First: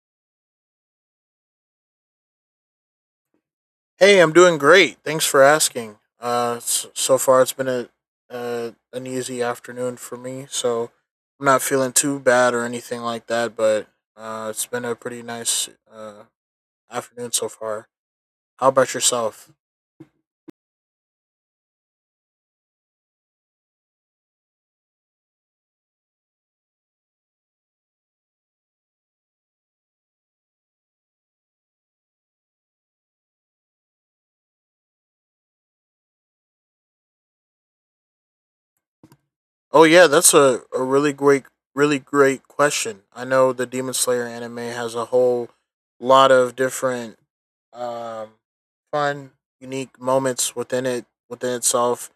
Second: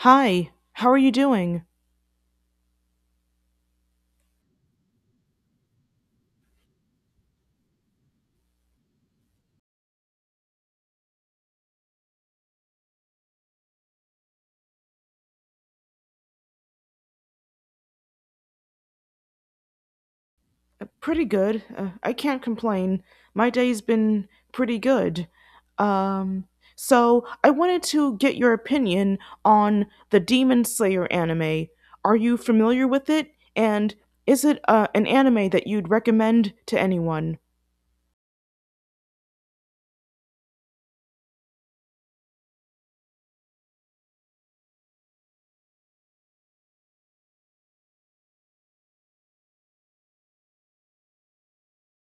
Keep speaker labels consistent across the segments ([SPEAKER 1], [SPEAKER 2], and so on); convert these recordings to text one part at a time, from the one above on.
[SPEAKER 1] Hi, how are you doing?
[SPEAKER 2] Hey, I'm doing great. Thanks for asking. So far it's been an easy afternoon for me, so I'm not feeling too bad or anything like that. But it's been a pretty nice afternoon so far. How about yourself?
[SPEAKER 1] Pretty good. I can't complain. My day's been pretty good. Um, so I wanted to get your opinion on the Demon Slayer anime. Are you familiar with it? And is it an anime that you'd recommend to anyone?
[SPEAKER 2] Oh yeah, that's a really great question. I know the Demon Slayer anime has a whole lot of different um fun, unique moments within itself.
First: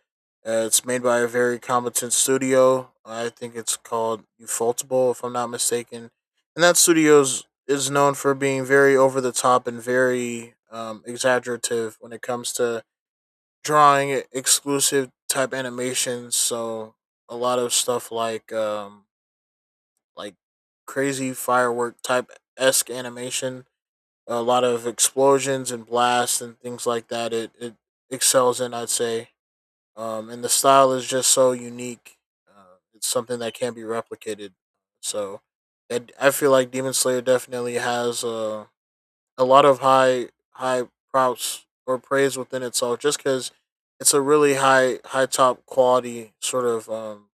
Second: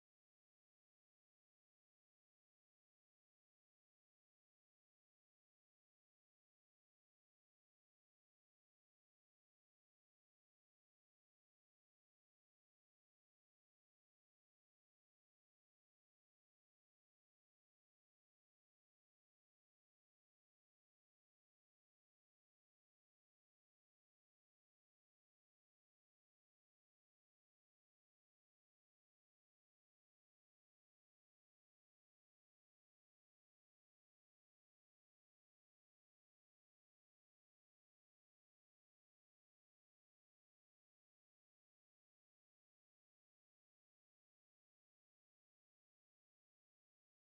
[SPEAKER 2] It's made by a very competent studio. I think it's called Ufotable if I'm not mistaken. And that studio is known for being very over the top and very exaggerative when it comes to drawing exclusive type animations. So a lot of stuff like crazy firework type esque animation, a lot of explosions and blasts and things like that. It excels in, I'd say. And the style is just so unique. It's something that can't be replicated. So, I feel like Demon Slayer definitely has a lot of high props or praise within itself just because it's a really high top quality sort of um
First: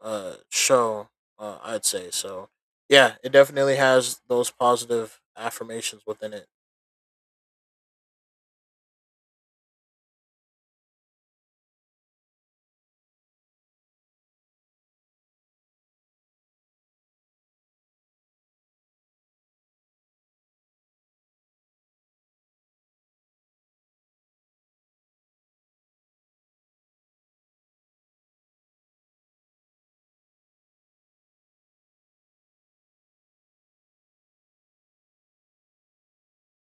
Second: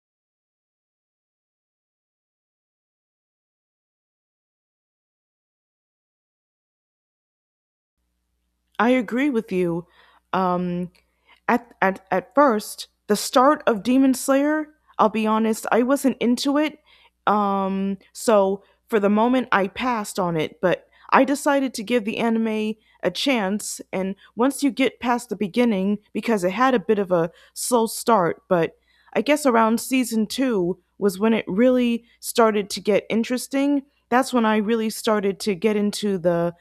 [SPEAKER 2] uh show I'd say. So yeah, it definitely has those positive affirmations within it.
[SPEAKER 1] I agree with you. Um, at first, the start of Demon Slayer, I'll be honest, I wasn't into it. So for the moment I passed on it, but I decided to give the anime a chance and once you get past the beginning because it had a bit of a slow start, but I guess around season 2 was when it really started to get interesting. That's when I really started to get into the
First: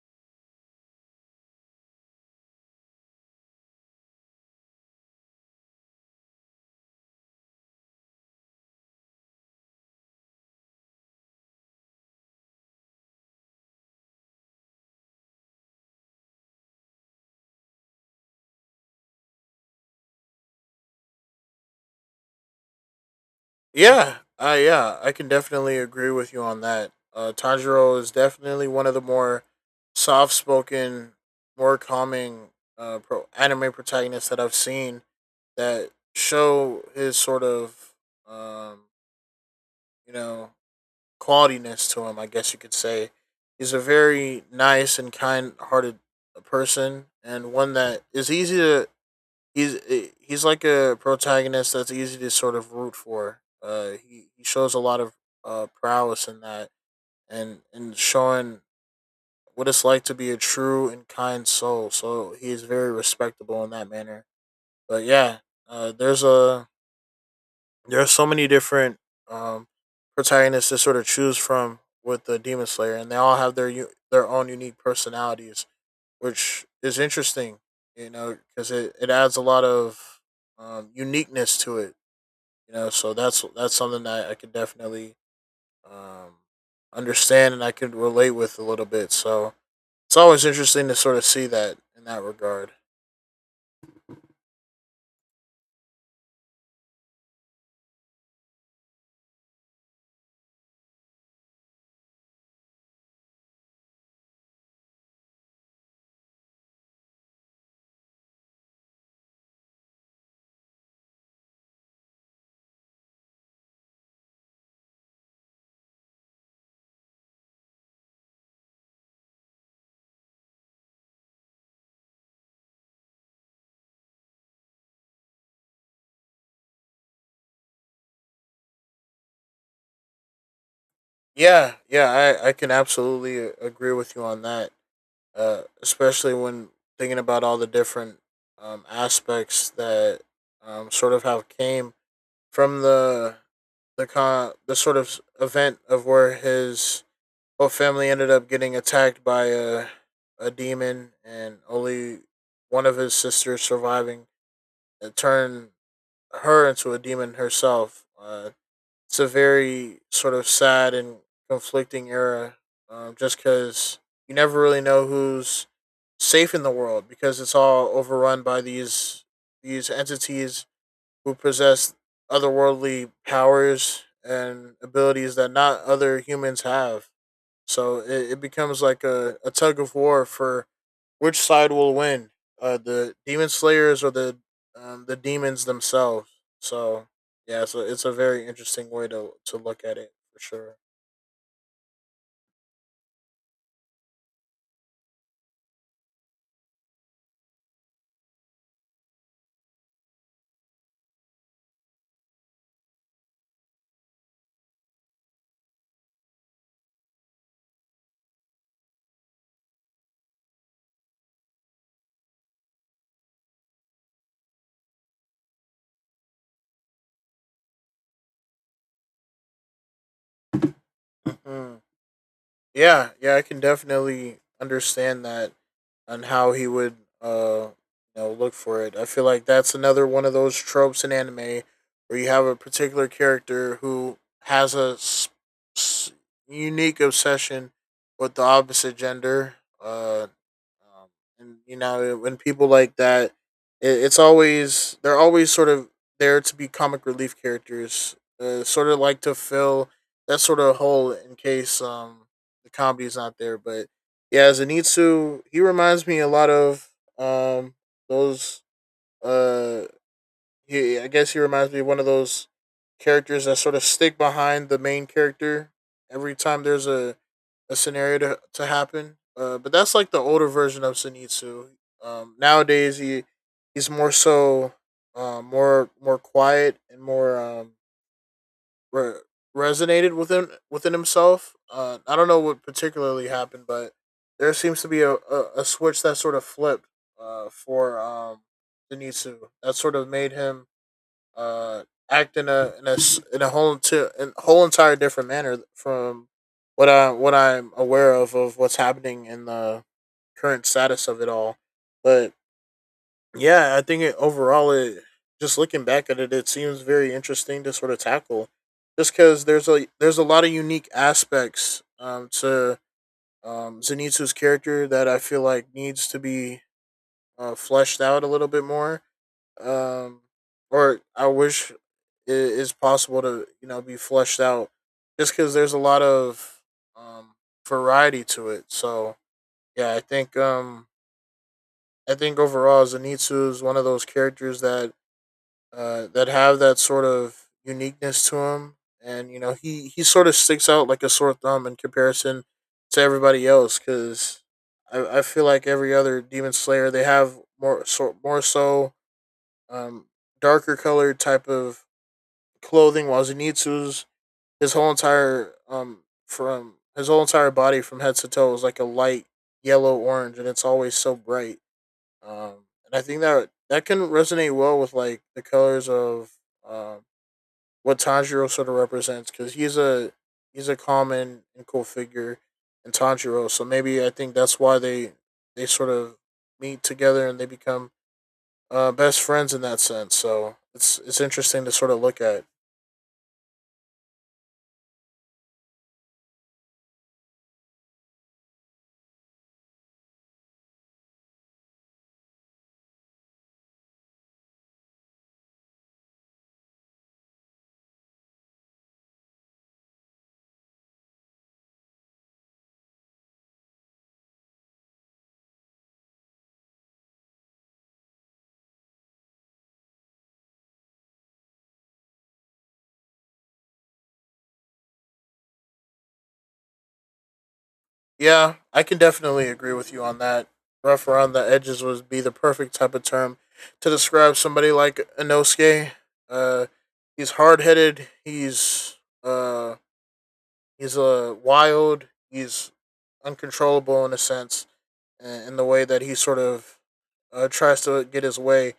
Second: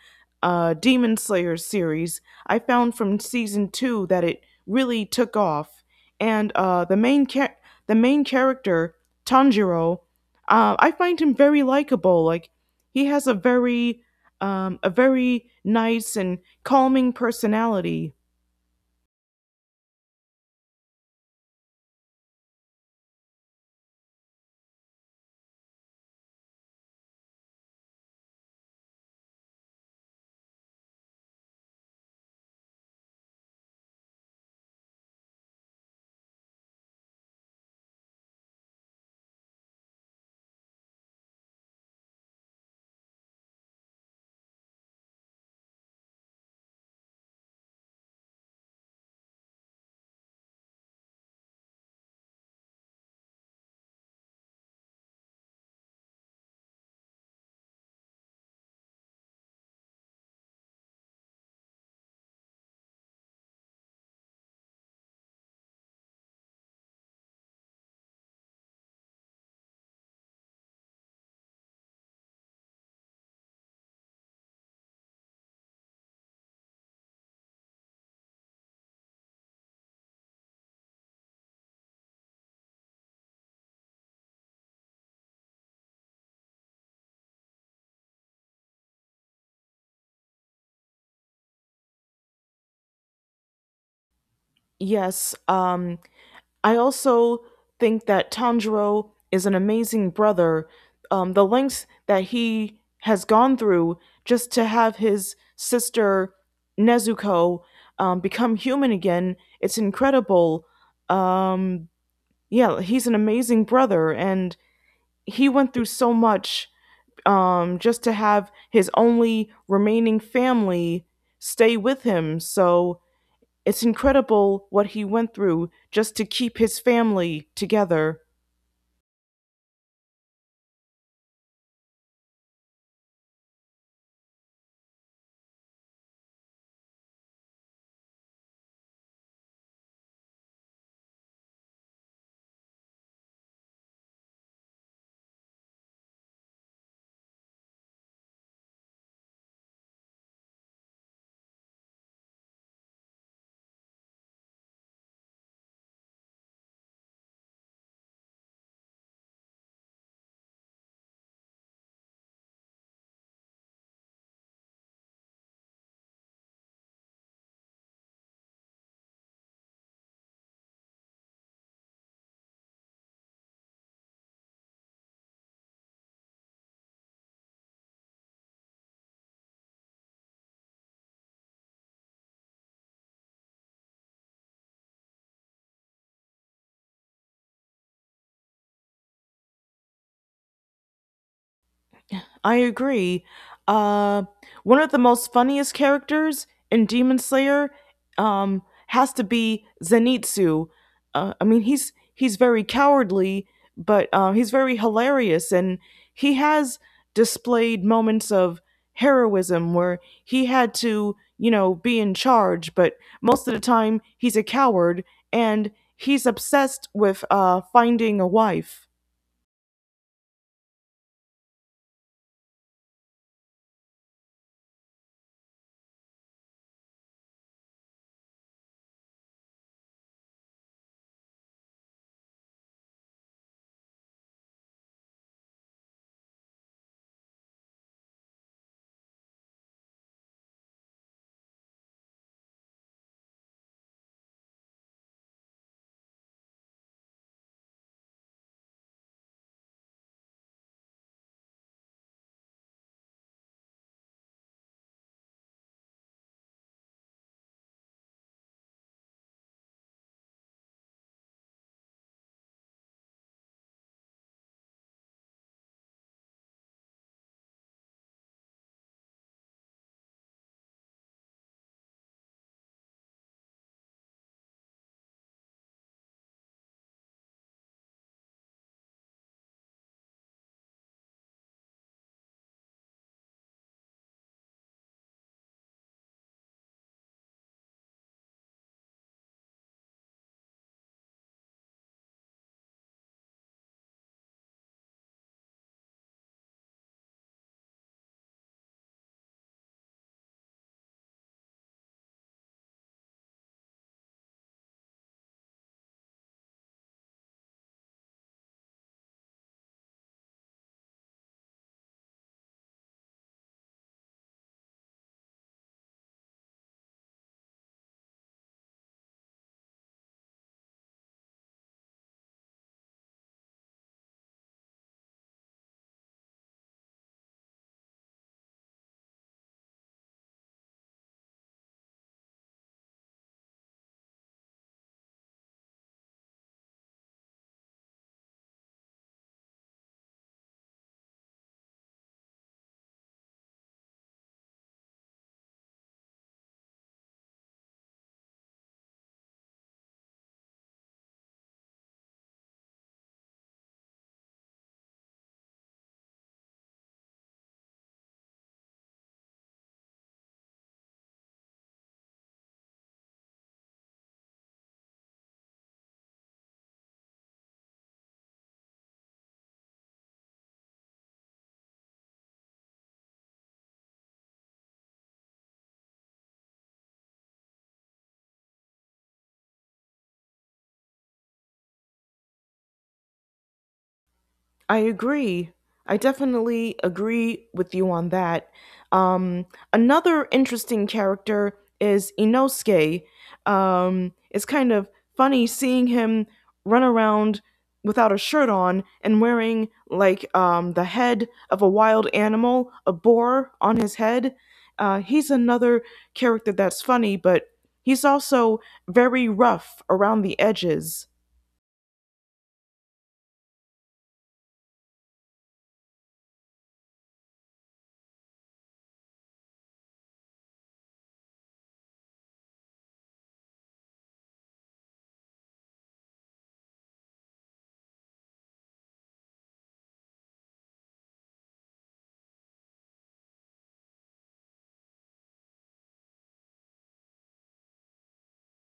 [SPEAKER 1] Demon Slayer series. I found from season two that it really took off, and the main character Tanjiro, I find him very likable. Like he has a very nice and calming personality.
[SPEAKER 2] Yeah, I can definitely agree with you on that. Tanjiro is definitely one of the more soft-spoken, more calming, anime protagonists that I've seen, that show his sort of, um, you know, qualityness to him. I guess you could say he's a very nice and kind-hearted person, and one that is easy to he's like a protagonist that's easy to sort of root for. He shows a lot of prowess in that, and in showing what it's like to be a true and kind soul. So he is very respectable in that manner. But yeah, uh, there's a there are so many different um, protagonists to sort of choose from with the Demon Slayer, and they all have their own unique personalities, which is interesting, you know, because it adds a lot of uniqueness to it, you know. So that's something that I could definitely um, understand, and I could relate with a little bit. So it's always interesting to sort of see that in that regard.
[SPEAKER 1] Yes, I also think that Tanjiro is an amazing brother. The lengths that he has gone through just to have his sister Nezuko become human again, it's incredible. Um, yeah, he's an amazing brother, and he went through so much just to have his only remaining family stay with him. So it's incredible what he went through just to keep his family together.
[SPEAKER 2] I can absolutely agree with you on that, especially when thinking about all the different aspects that sort of have came from the sort of event of where his whole family ended up getting attacked by a demon, and only one of his sisters surviving. It turned her into a demon herself. It's a very sort of sad and conflicting era, just because you never really know who's safe in the world, because it's all overrun by these entities who possess otherworldly powers and abilities that not other humans have. So it becomes like a tug of war for which side will win, the demon slayers or the demons themselves. So yeah, so it's a very interesting way to look at it for sure.
[SPEAKER 1] I agree. Uh, One of the most funniest characters in Demon Slayer um, has to be Zenitsu. I mean, he's very cowardly, but he's very hilarious, and he has displayed moments of heroism where he had to, you know, be in charge. But most of the time, he's a coward, and he's obsessed with finding a wife.
[SPEAKER 2] Mhm. Yeah, yeah, I can definitely understand that and how he would uh you know look for it. I feel like that's another one of those tropes in anime where you have a particular character who has a s- unique obsession with the opposite gender, uh um, and you know, when people like that, it's always they're always sort of there to be comic relief characters, sort of like to fill that sort of hole in case the comedy is not there. But yeah, Zenitsu, he reminds me a lot of um those uh he, I guess he reminds me of one of those characters that sort of stick behind the main character every time there's a scenario to happen. But that's like the older version of Zenitsu. Nowadays he he's more so, more quiet and more re- resonated within himself. I don't know what particularly happened, but there seems to be a switch that sort of flipped, for Denitsu, that sort of made him uh, act in a s- in a whole enti- in whole entire different manner from what I'm aware of what's happening in the current status of it all. But yeah, I think it overall, it just looking back at it, it seems very interesting to sort of tackle, just because there's a lot of unique aspects, to Zenitsu's character, that I feel like needs to be fleshed out a little bit more, um, or I wish it is possible to, you know, be fleshed out, just because there's a lot of um, variety to it. So yeah, I think, I think overall Zenitsu is one of those characters that, that have that sort of uniqueness to him, and you know, he sort of sticks out like a sore thumb in comparison to everybody else. Because I feel like every other demon slayer, they have more so um, darker colored type of clothing, while Zenitsu's, his whole entire from his whole entire body from head to toe is like a light yellow orange, and it's always so bright. And I think that that can resonate well with like the colors of, um, what Tanjiro sort of represents, because he's a common and cool figure in Tanjiro. So maybe I think that's why they sort of meet together and they become, best friends in that sense. So it's interesting to sort of look at.
[SPEAKER 1] I agree. I definitely agree with you on that. Um, Another interesting character is Inosuke. It's kind of funny seeing him run around without a shirt on and wearing like the head of a wild animal, a boar on his head. He's another character that's funny, but he's also very rough around the edges.
[SPEAKER 2] Yeah, I can definitely agree with you on that. Rough around the edges would be the perfect type of term to describe somebody like Inosuke. Uh, he's hard headed. Uh, He's a wild. He's uncontrollable in a sense, in the way that he sort of, tries to get his way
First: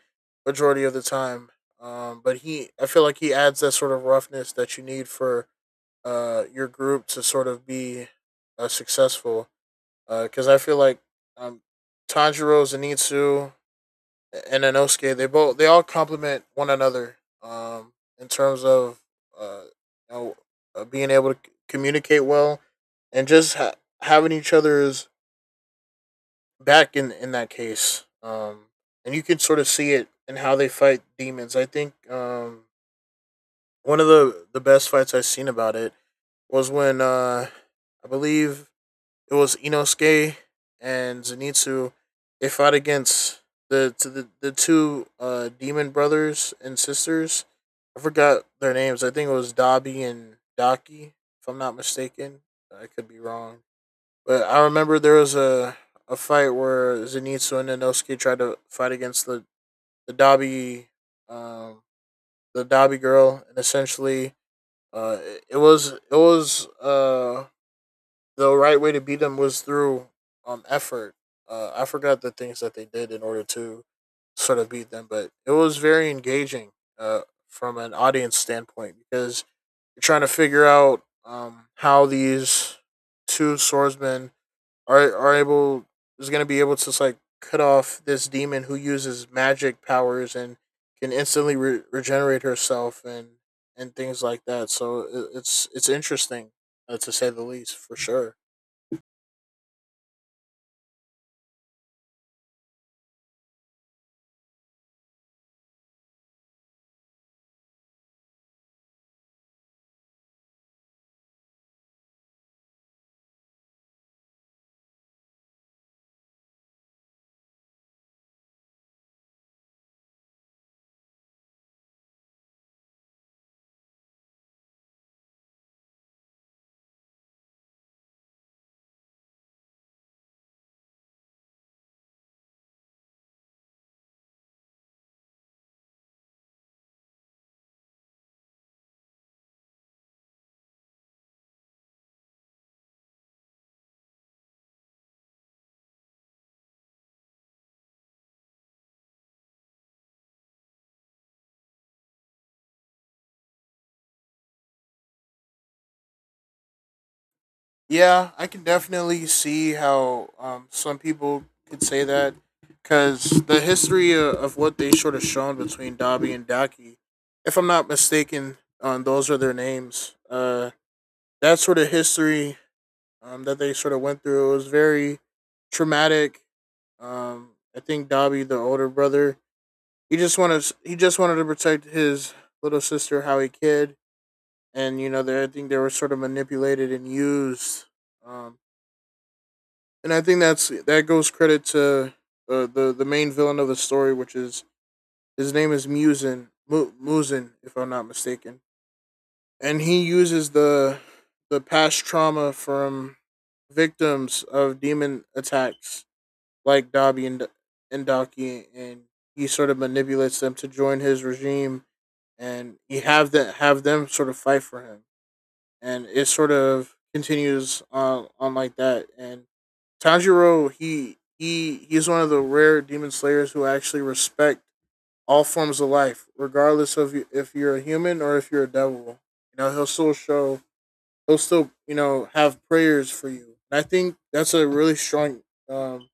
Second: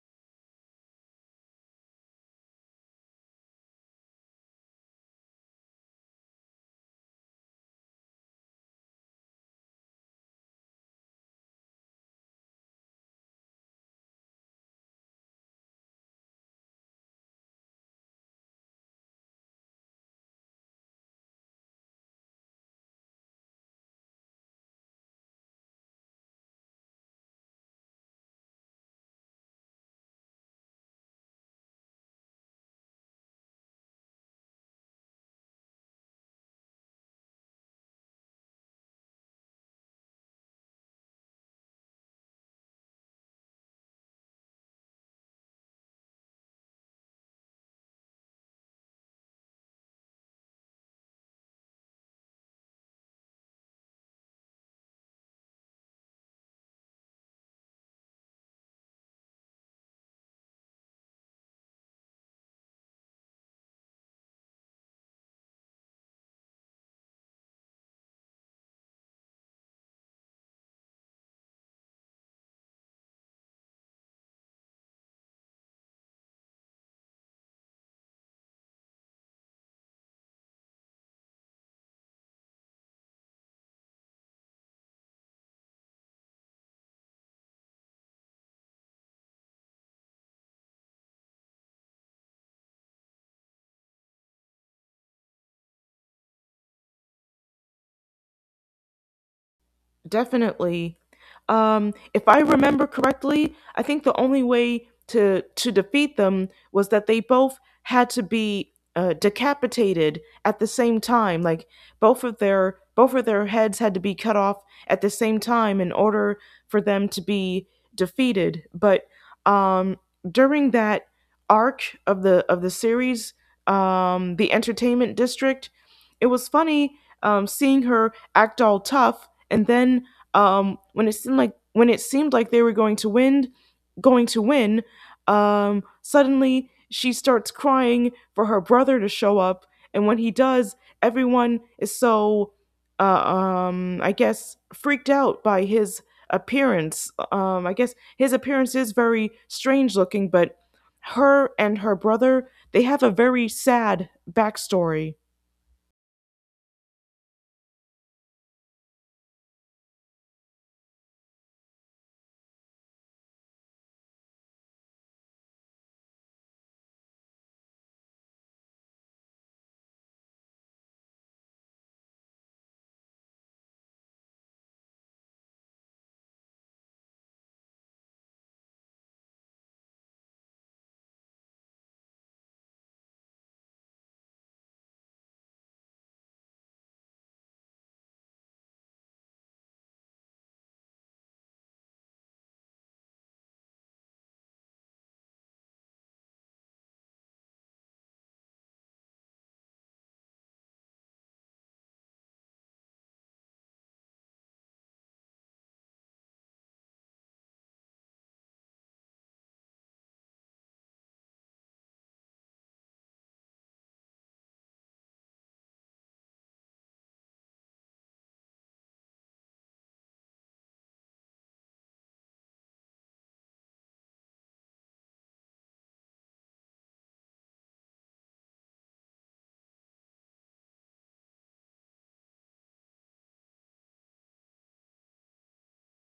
[SPEAKER 2] majority of the time. But he, I feel like he adds that sort of roughness that you need for, your group to sort of be, successful. Because I feel like, um, Tanjiro, Zenitsu, and Inosuke, they all complement one another, um, in terms of uh, you know, being able to communicate well, and just having each other's back in that case. And you can sort of see it in how they fight demons. I think, one of the best fights I've seen about it was when, I believe it was Inosuke and Zenitsu. They fought against the two, demon brothers and sisters. I forgot their names. I think it was Dabi and Daki, if I'm not mistaken. I could be wrong. But I remember there was a fight where Zenitsu and Inosuke tried to fight against the Dabi, um, the Dabi girl, and essentially, it was the right way to beat them was through effort. I forgot the things that they did in order to sort of beat them, but it was very engaging, uh, from an audience standpoint, because you're trying to figure out, how these two swordsmen are able is going to be able to like cut off this demon who uses magic powers and can instantly regenerate herself, and things like that. So it's interesting, to say the least for sure.
[SPEAKER 1] Definitely. If I remember correctly, I think the only way to defeat them was that they both had to be decapitated at the same time. Like both of their heads had to be cut off at the same time in order for them to be defeated. But um, during that arc of the series, the Entertainment District, it was funny seeing her act all tough and then when it seemed like they were going to win, going to win, suddenly she starts crying for her brother to show up. And when he does, everyone is so, I guess, freaked out by his appearance. I guess his appearance is very strange looking, but her and her brother they have a very sad backstory.
[SPEAKER 2] Yeah, I can definitely see how, some people could say that, because the history of what they sort of shown between Dobby and Daki, if I'm not mistaken, those are their names. That sort of history, that they sort of went through, it was very traumatic. Um, I think Dobby, the older brother, he just wanted to protect his little sister, how he could. And you know, I think they were sort of manipulated and used, um, and I think that's that goes credit to, the main villain of the story, which is, his name is Musin, if I'm not mistaken, and he uses the past trauma from victims of demon attacks like Dabi and Daki, and he sort of manipulates them to join his regime, and he have that have them sort of fight for him, and it sort of continues on like that. And Tanjiro, he's one of the rare demon slayers who actually respect all forms of life, regardless of, you if you're a human or if you're a devil. You know, he'll still show, he'll still, you know, have prayers for you. And I think that's a really strong um,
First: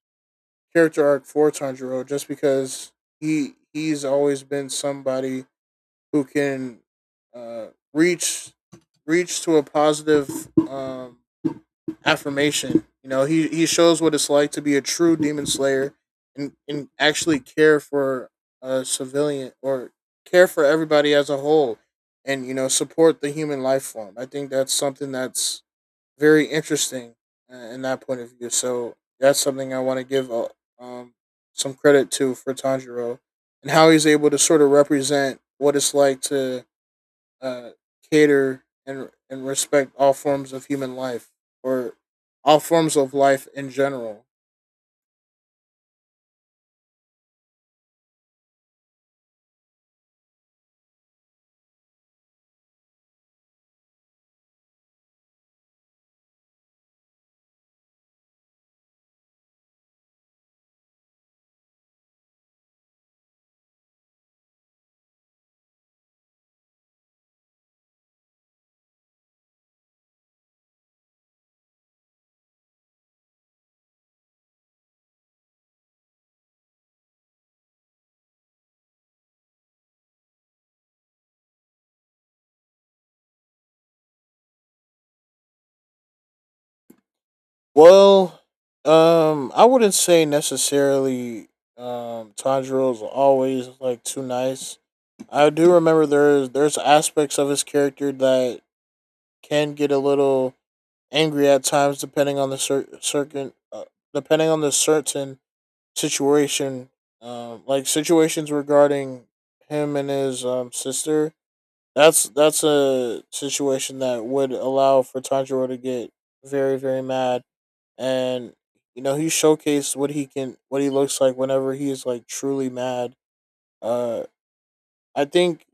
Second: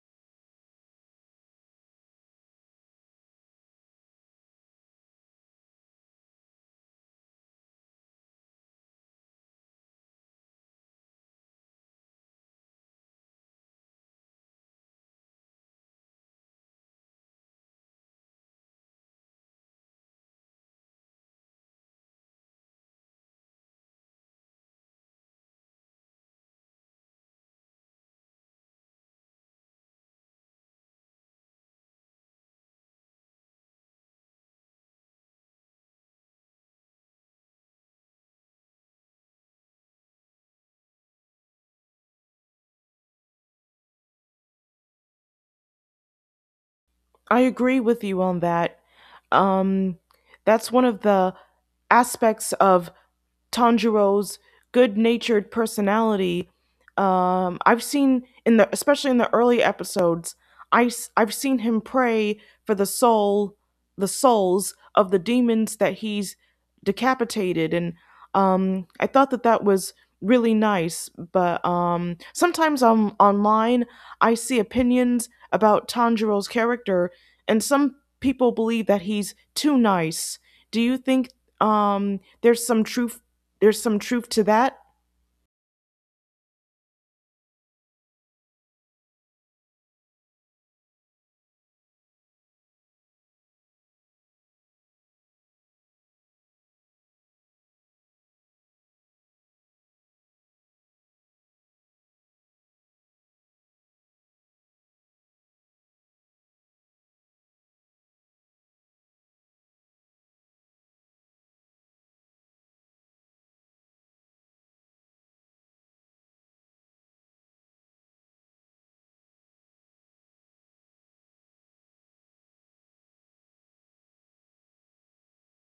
[SPEAKER 2] character arc for Tanjiro, just because he's always been somebody who can uh, reach reach to a positive affirmation. You know, he shows what it's like to be a true demon slayer and actually care for a civilian or care for everybody as a whole, and you know, support the human life form. I think that's something that's very interesting in that point of view. So that's something I want to give um, some credit to for Tanjiro, and how he's able to sort of represent what it's like to uh, cater and respect all forms of human life, or all forms of life in general.
[SPEAKER 1] I agree with you on that. Um, that's one of the aspects of Tanjiro's good-natured personality. I've seen in the especially in the early episodes, I have seen him pray for the soul, the souls of the demons that he's decapitated, and I thought that that was really nice. But sometimes on online, I see opinions about Tanjiro's character, and some people believe that he's too nice. Do you think um, there's some truth there's some truth to that.
[SPEAKER 2] Well, I wouldn't say necessarily. Tanjiro is always like too nice. I do remember there's aspects of his character that can get a little angry at times, depending on the certain, depending on the certain situation. Like situations regarding him and his sister. That's a situation that would allow for Tanjiro to get very, very mad, and you know, he showcased what he can, what he looks like whenever he is like truly mad. Uh, I think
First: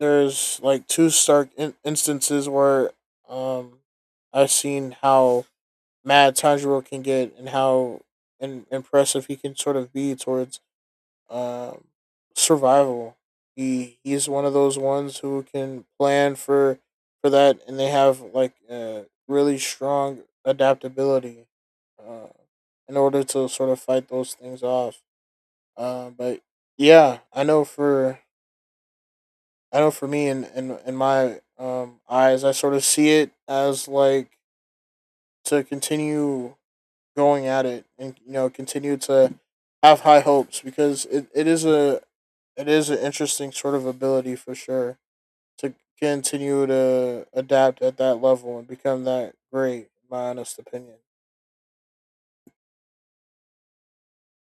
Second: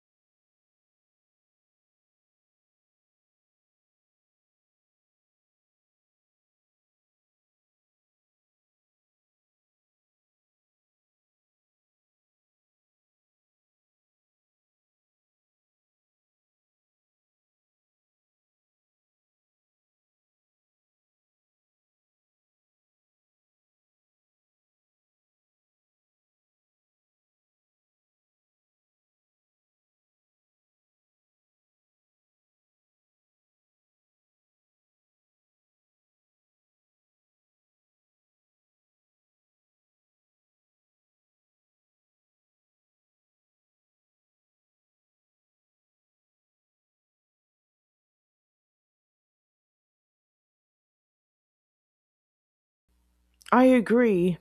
[SPEAKER 2] there's like two stark instances where um I've seen how mad Tanjiro can get and how impressive he can sort of be towards um, survival. He's one of those ones who can plan for that, and they have like really strong adaptability uh, in order to sort of fight those things off. But yeah, I know for me in my eyes, I sort of see it as like to continue going at it, and you know, continue to have high hopes, because it is a it is an interesting sort of ability for sure, to continue to adapt at that level and become that great, in my honest opinion.
[SPEAKER 1] I agree.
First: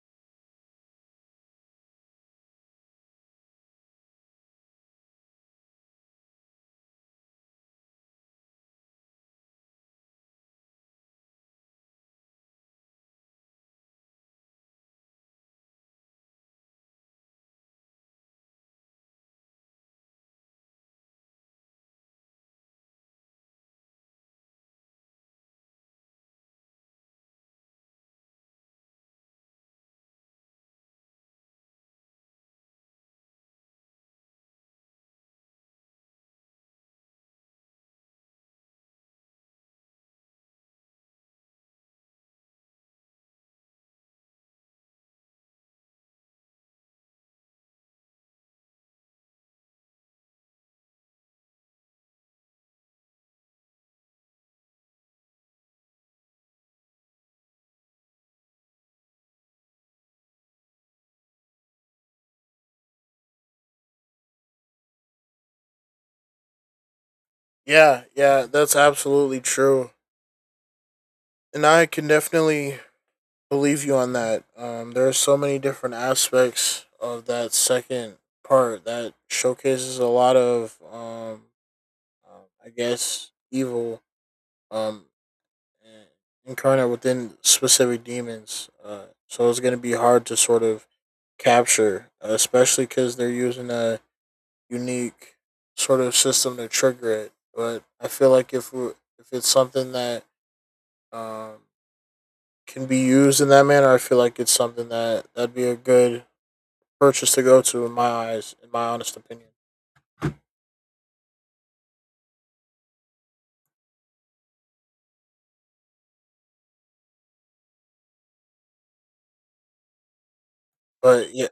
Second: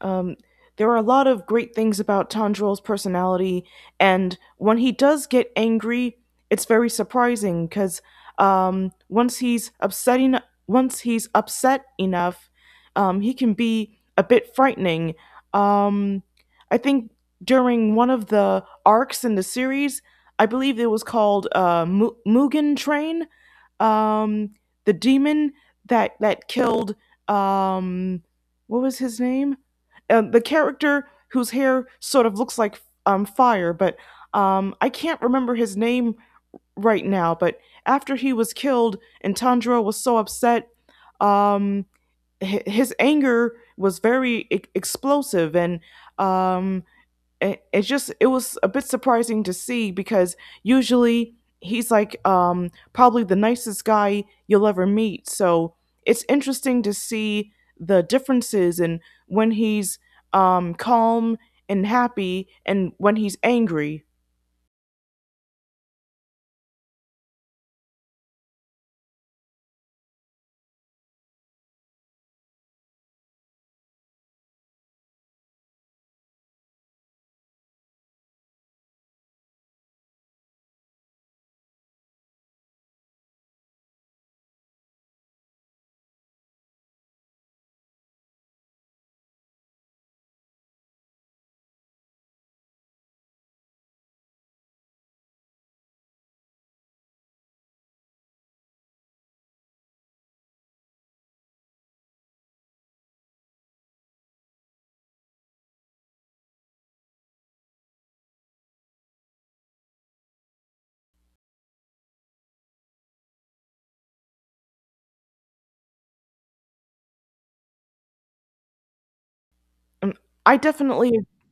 [SPEAKER 1] Um, there are a lot of great things about Tandrel's personality, and when he does get angry, it's very surprising because um, once he's upsetting, once he's upset enough, he can be a bit frightening. Um, I think during one of the arcs in the series, I believe it was called Mugen Train, um, the demon that killed um, what was his name? The character whose hair sort of looks like fire, but I can't remember his name right now. But after he was killed, and Tanjiro was so upset, um, his anger was very explosive, and um, it's just it was a bit surprising to see because usually he's like probably the nicest guy you'll ever meet, so it's interesting to see the differences and when he's calm and happy and when he's angry.
[SPEAKER 2] Yeah, yeah, that's absolutely true, and I can definitely believe you on that. There are so many different aspects of that second part that showcases a lot of I guess evil um, and incarnate within specific demons. So it's going to be hard to sort of capture, especially because they're using a unique sort of system to trigger it. But I feel like if it's something that um, can be used in that manner, I feel like it's something that that'd be a good purchase to go to, in my eyes, in my honest opinion.
[SPEAKER 1] Um, i definitely
[SPEAKER 2] But yeah,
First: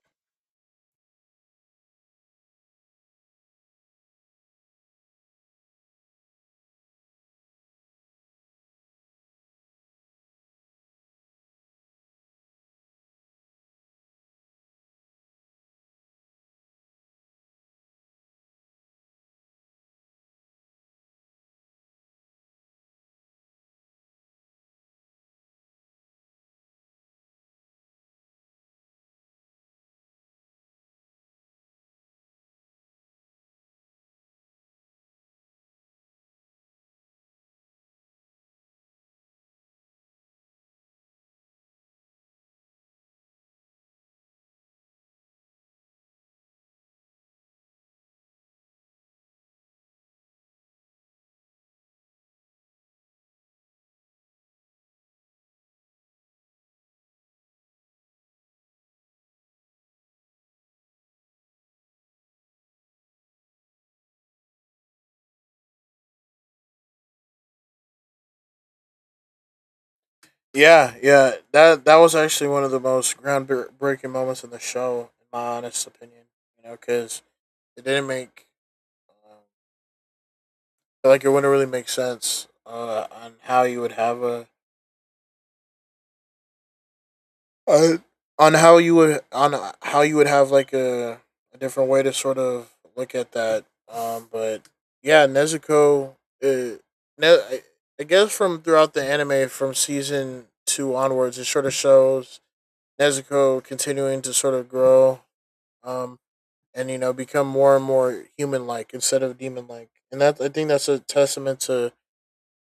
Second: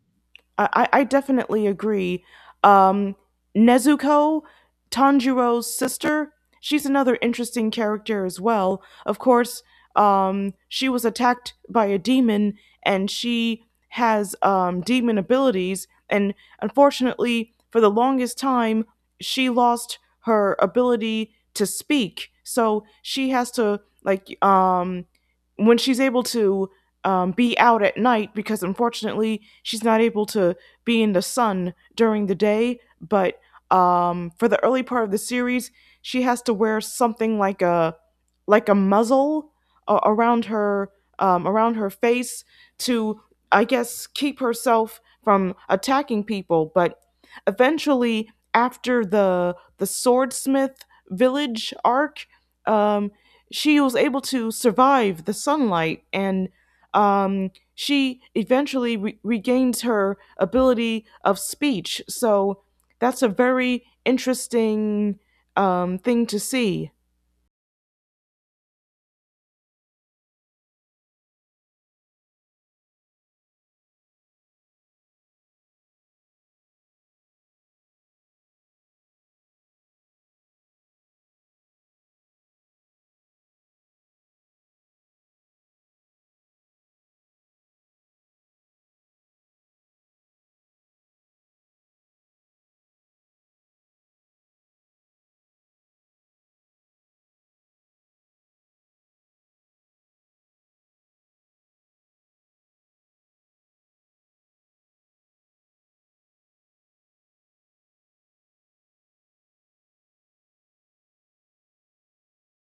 [SPEAKER 1] I definitely agree. Um, Nezuko, Tanjiro's sister, she's another interesting character as well. Of course, she was attacked by a demon and she has demon abilities. And unfortunately, for the longest time, she lost her ability to speak. So she has to, like, when she's able to be out at night because unfortunately she's not able to be in the sun during the day. But for the early part of the series, she has to wear something like a muzzle uh, around her around her face to, I guess, keep herself from attacking people. But eventually, after the swordsmith village arc, um, she was able to survive the sunlight and she eventually regains her ability of speech. So that's a very interesting thing to see.
[SPEAKER 2] yeah. That was actually one of the most groundbreaking moments in the show, in my honest opinion. You know, because it didn't make um, like, it wouldn't really make sense on how you would have a uh, on how you would on how you would have like a different way to sort of look at that. But yeah, Nezuko. Uh, ne- I guess from throughout the anime, from season two onwards, it sort of shows Nezuko continuing to sort of grow. Um, and you know, become more and more human like instead of demon like and that I think that's a testament to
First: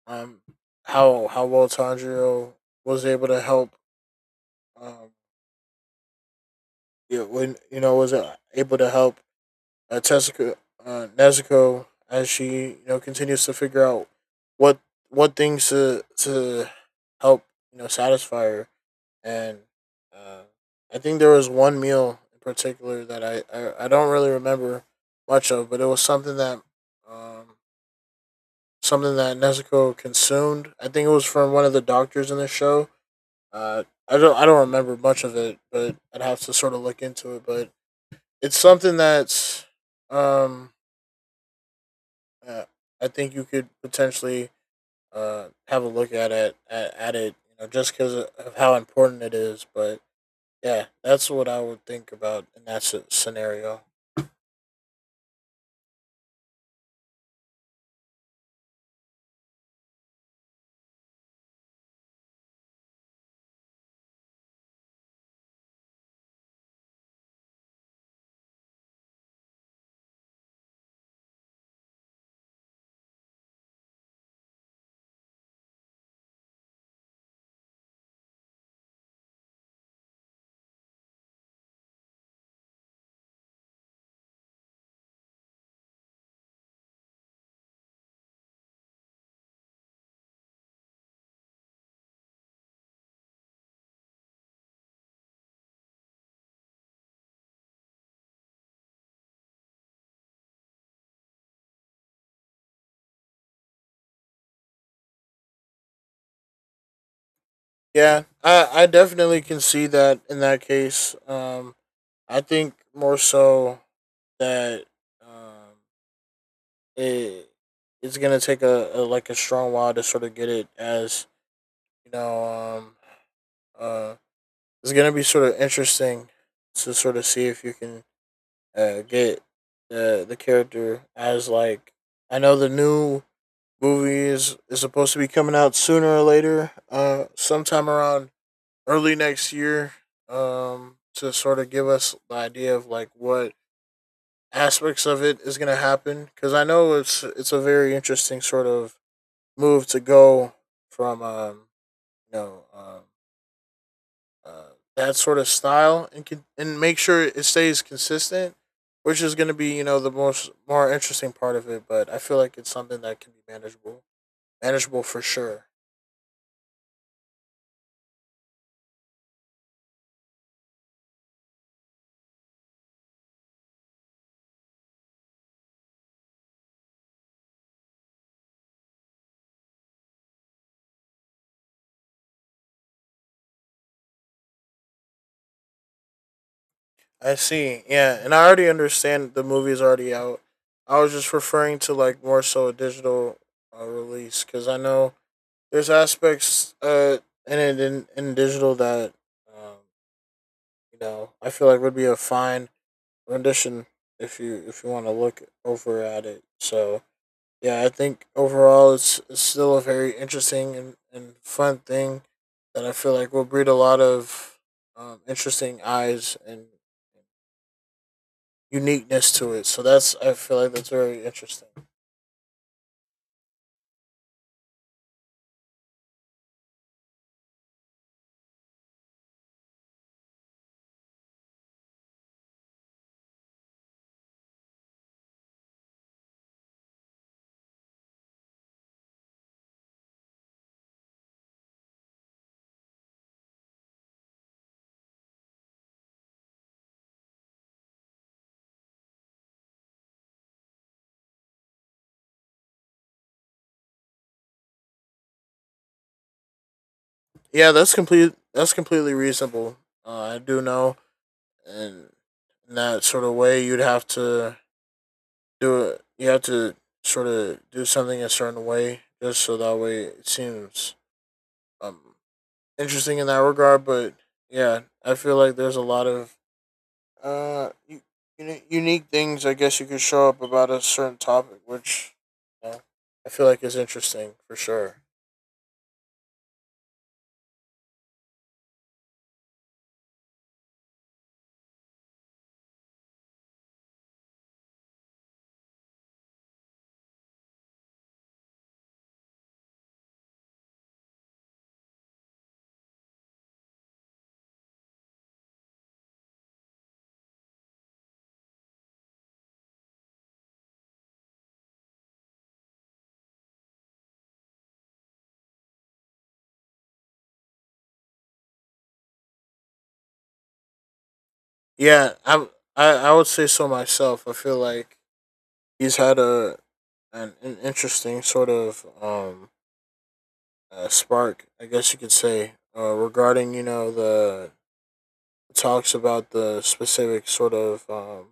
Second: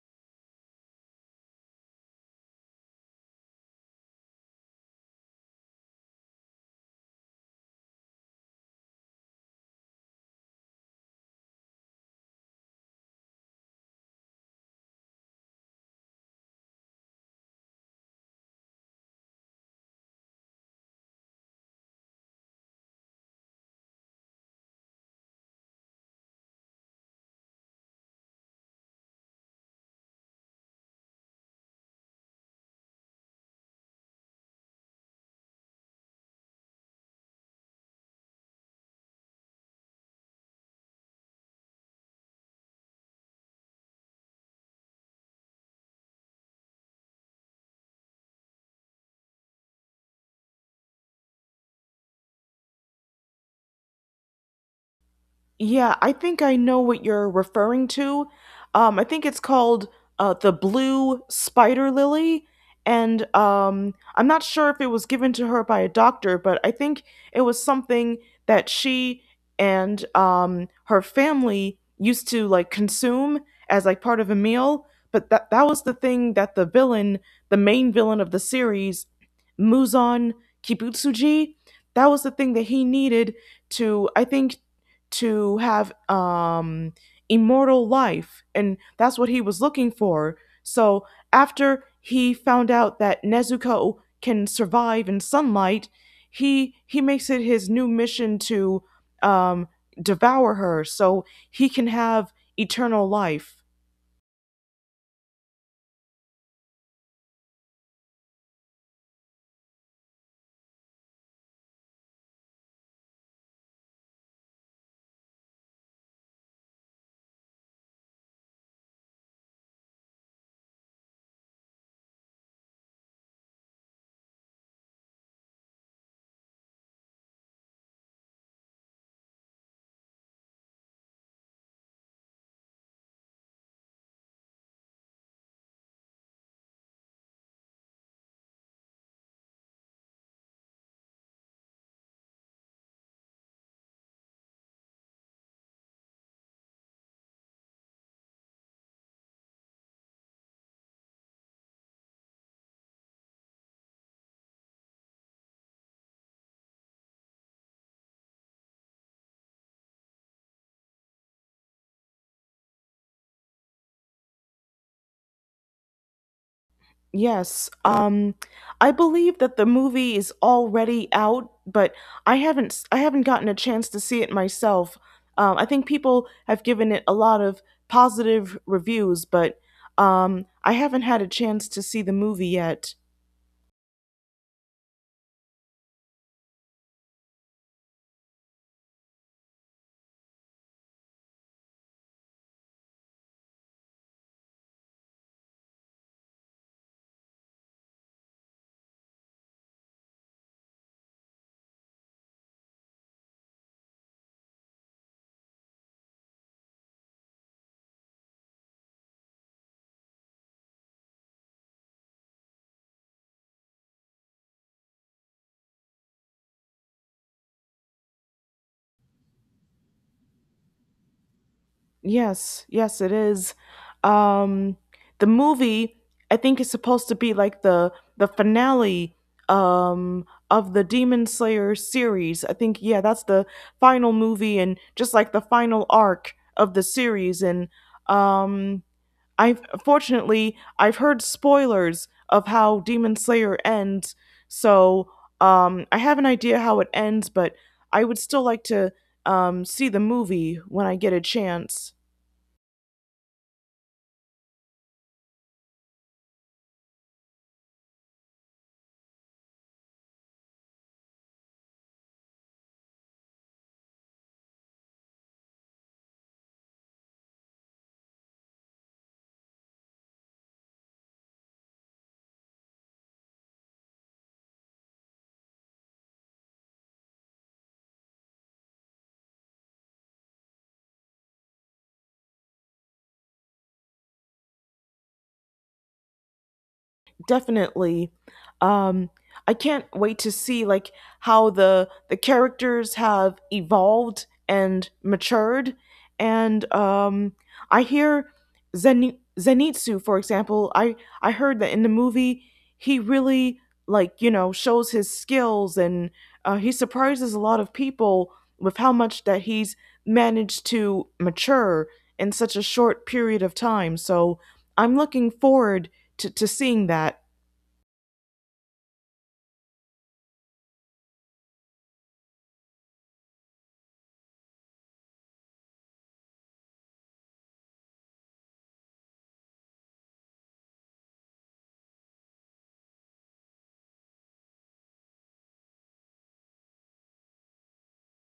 [SPEAKER 2] um, how well Tanjiro was able to help. Um, yeah, when you know, was able to help uh, Tezuka, Nezuko as she, you know, continues to figure out what things to help, you know, satisfy her. And uh, I think there was one meal in particular that I don't really remember much of, but it was um something that Nezuko consumed. I think it was from one of the doctors in the show. I don't, remember much of it, but I'd have to sort of look into it. But it's something that's um uh, I think you could potentially have a look at it at it, you know, just because of how important it is. But yeah, that's what I would think about in that scenario.
[SPEAKER 1] Yeah, I think I know what you're referring to. I think it's called the blue spider lily, and I'm not sure if it was given to her by a doctor, but I think it was something that she and her family used to like consume as like part of a meal. But that that was the thing that the villain, the main villain of the series, Muzan Kibutsuji, that was the thing that he needed to, I think, to have immortal life, and that's what he was looking for. So after he found out that Nezuko can survive in sunlight, he makes it his new mission to um devour her so he can have eternal life.
[SPEAKER 2] Yeah, I definitely can see that in that case. I think more so that um it it's gonna take a like a strong while to sort of get it, as you know, uh it's gonna be sort of interesting to sort of see if you can get the character as like, I know the new movie is supposed to be coming out sooner or later, sometime around early next year, to sort of give us the idea of like what aspects of it is going to happen, because I know it's a very interesting sort of move to go from you know um, uh, that sort of style, and and make sure it stays consistent, which is going to be, you know, the most more interesting part of it. But I feel like it's something that can be manageable, manageable for sure.
[SPEAKER 1] Yes. I believe that the movie is already out, but I haven't gotten a chance to see it myself. I think people have given it a lot of positive reviews, but I haven't had a chance to see the movie yet.
[SPEAKER 2] I see, yeah, and I already understand the movie is already out. I was just referring to like more so a digital release, because I know there's aspects in digital that um, you know, I feel like would be a fine rendition if you, if you want to look over at it. So yeah, I think overall it's still a very interesting and fun thing that I feel like will breed a lot of interesting eyes and uniqueness to it. So that's, I feel like that's very interesting.
[SPEAKER 1] Yes, yes, it is. Um, the movie I think is supposed to be like the finale of the Demon Slayer series. I think yeah, that's the final movie and just like the final arc of the series. And um, I fortunately I've heard spoilers of how Demon Slayer ends, so I have an idea how it ends, but I would still like to see the movie when I get a chance.
[SPEAKER 2] Yeah, that's complete. That's completely reasonable. I do know, and in that sort of way, you'd have to do it. You have to sort of do something a certain way, just so that way it seems um interesting in that regard. But yeah, I feel like there's a lot of uh u- unique things, I guess you could show up about a certain topic, which, you know, I feel like is interesting for sure.
[SPEAKER 1] Definitely. Um, I can't wait to see like how the characters have evolved and matured, and I hear Zenitsu, for example. I heard that in the movie he really like you know shows his skills and he surprises a lot of people with how much that he's managed to mature in such a short period of time. So I'm looking forward to seeing that.
[SPEAKER 2] Yeah, I would say so myself. I feel like he's had a an interesting sort of spark, I guess you could say, regarding, you know, the talks about the specific sort of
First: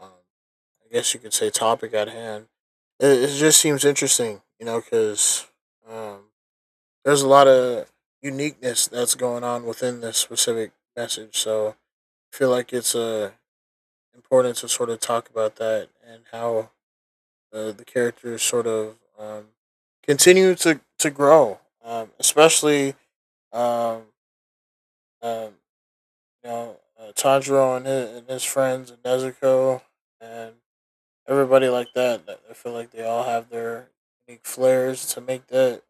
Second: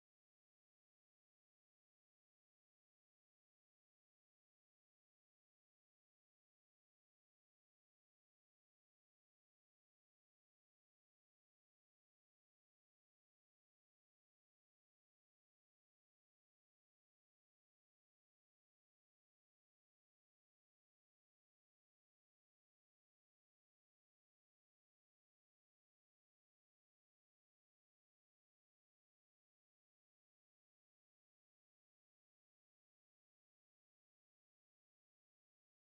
[SPEAKER 2] um I guess you could say topic at hand. It just seems interesting, you know, because um, there's a lot of uniqueness that's going on within this specific message. So I feel like it's important to sort of talk about that, and how the characters sort of continue to grow, especially um, um, you know, Tanjiro and his friends and Nezuko and everybody like that. That, I feel like they all have their unique flares to make that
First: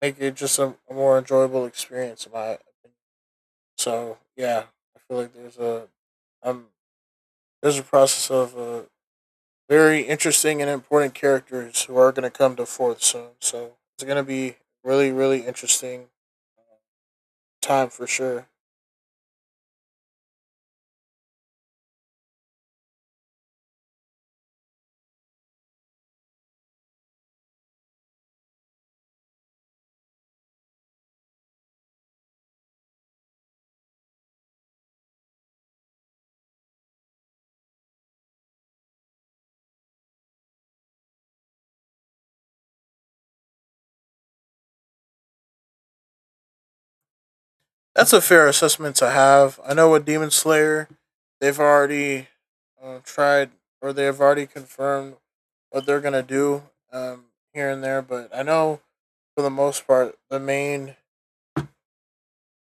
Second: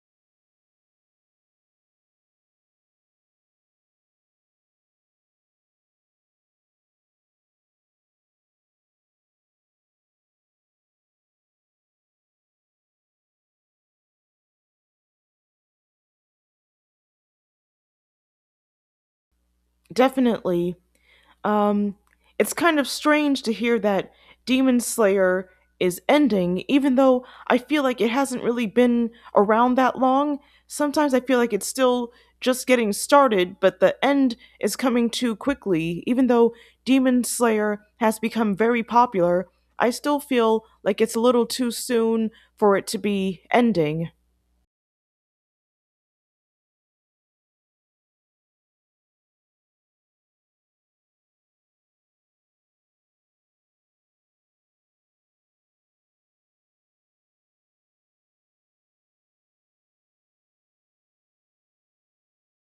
[SPEAKER 2] make it just a more enjoyable experience, in my opinion. So yeah, I feel like um there's a process of very interesting and important characters who are going to come to forth soon. So it's going to be really, really interesting uh, time for sure.
[SPEAKER 1] Definitely. um it's kind of strange to hear that Demon Slayer is ending even though I feel like it hasn't really been around that long. Sometimes I feel like it's still just getting started, but the end is coming too quickly. Even though Demon Slayer has become very popular, I still feel like it's a little too soon for it to be ending.
[SPEAKER 2] That's a fair assessment to have. I know with Demon Slayer, they've already uh, tried confirmed what they're gonna do, um, here and there. But I know for the most part,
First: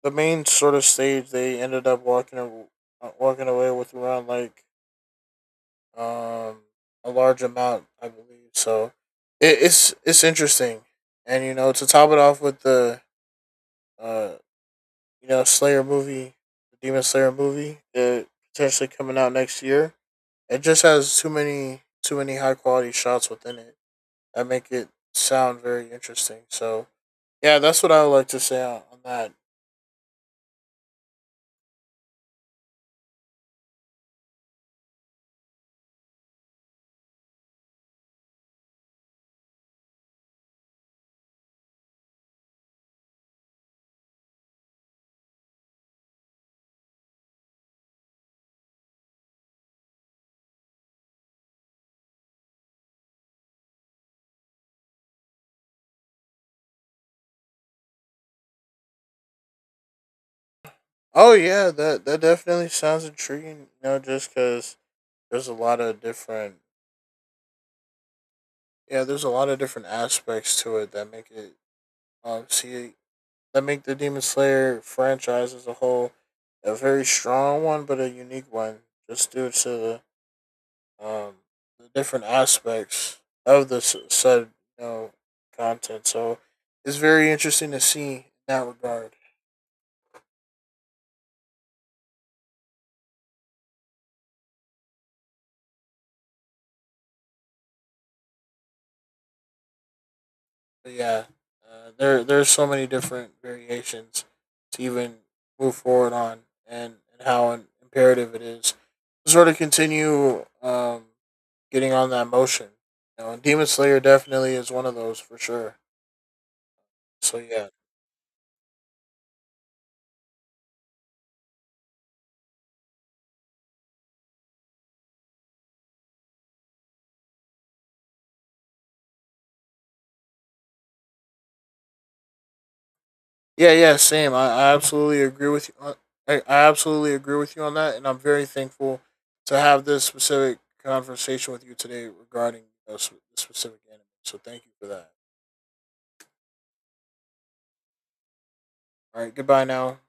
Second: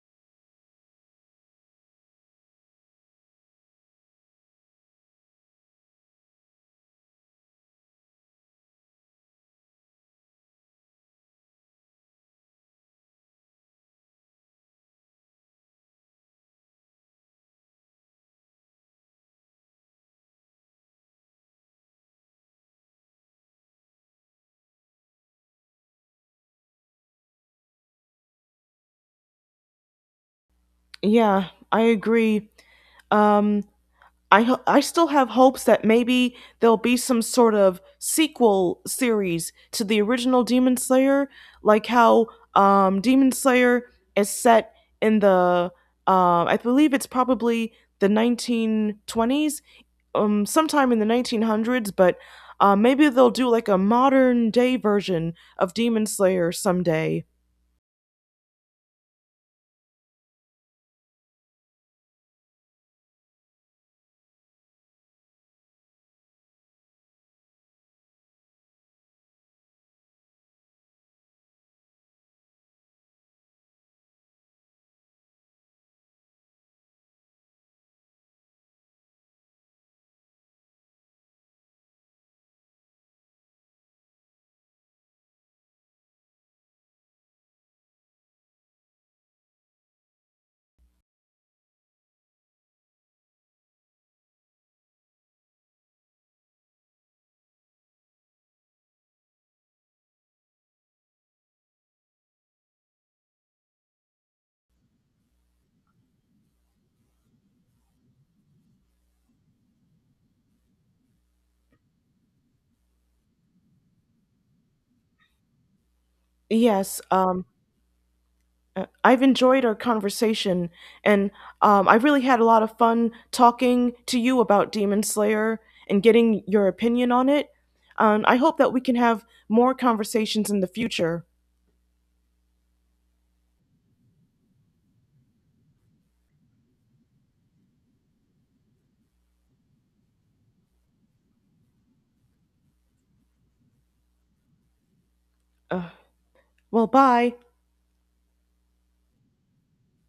[SPEAKER 2] the main sort of stage they ended up walking walking away with around like um, a large amount, I believe. So it's interesting. And you know, to top it off with the uh, you know, Slayer movie, the Demon Slayer movie, that potentially coming out next year. It just has too many high quality shots within it that make it sound very interesting. So yeah, that's what I would like to say on that.
[SPEAKER 1] Yeah, I agree. um I still have hopes that maybe there'll be some sort of sequel series to the original Demon Slayer, like how Demon Slayer is set in the I believe it's probably the 1920s, sometime in the 1900s, but maybe they'll do like a modern day version of Demon Slayer someday.
[SPEAKER 2] Oh yeah, that that definitely sounds intriguing. You know, just because there's a lot of different, yeah, there's a lot of different aspects to it that make it see that make the Demon Slayer franchise as a whole a very strong one, but a unique one, just due to um, the different aspects of the said, you know, content. So it's very interesting to see in that regard. But yeah, there, there's so many different variations to even move forward on, and how imperative it is to sort of continue getting on that motion. You know, and Demon Slayer definitely is one of those for sure.
[SPEAKER 1] Yes,
[SPEAKER 2] So yeah.
[SPEAKER 1] I've enjoyed our conversation, and I really had a lot of fun talking to you about Demon Slayer and getting your opinion on it. I hope that we can have more conversations in the future.
[SPEAKER 2] Yeah, yeah, same. I absolutely agree with you. I absolutely agree with you on that, and I'm very thankful to have this specific conversation with you today regarding this specific anime. So thank you for that.
[SPEAKER 1] Uh, well, bye.
[SPEAKER 2] All right, goodbye now.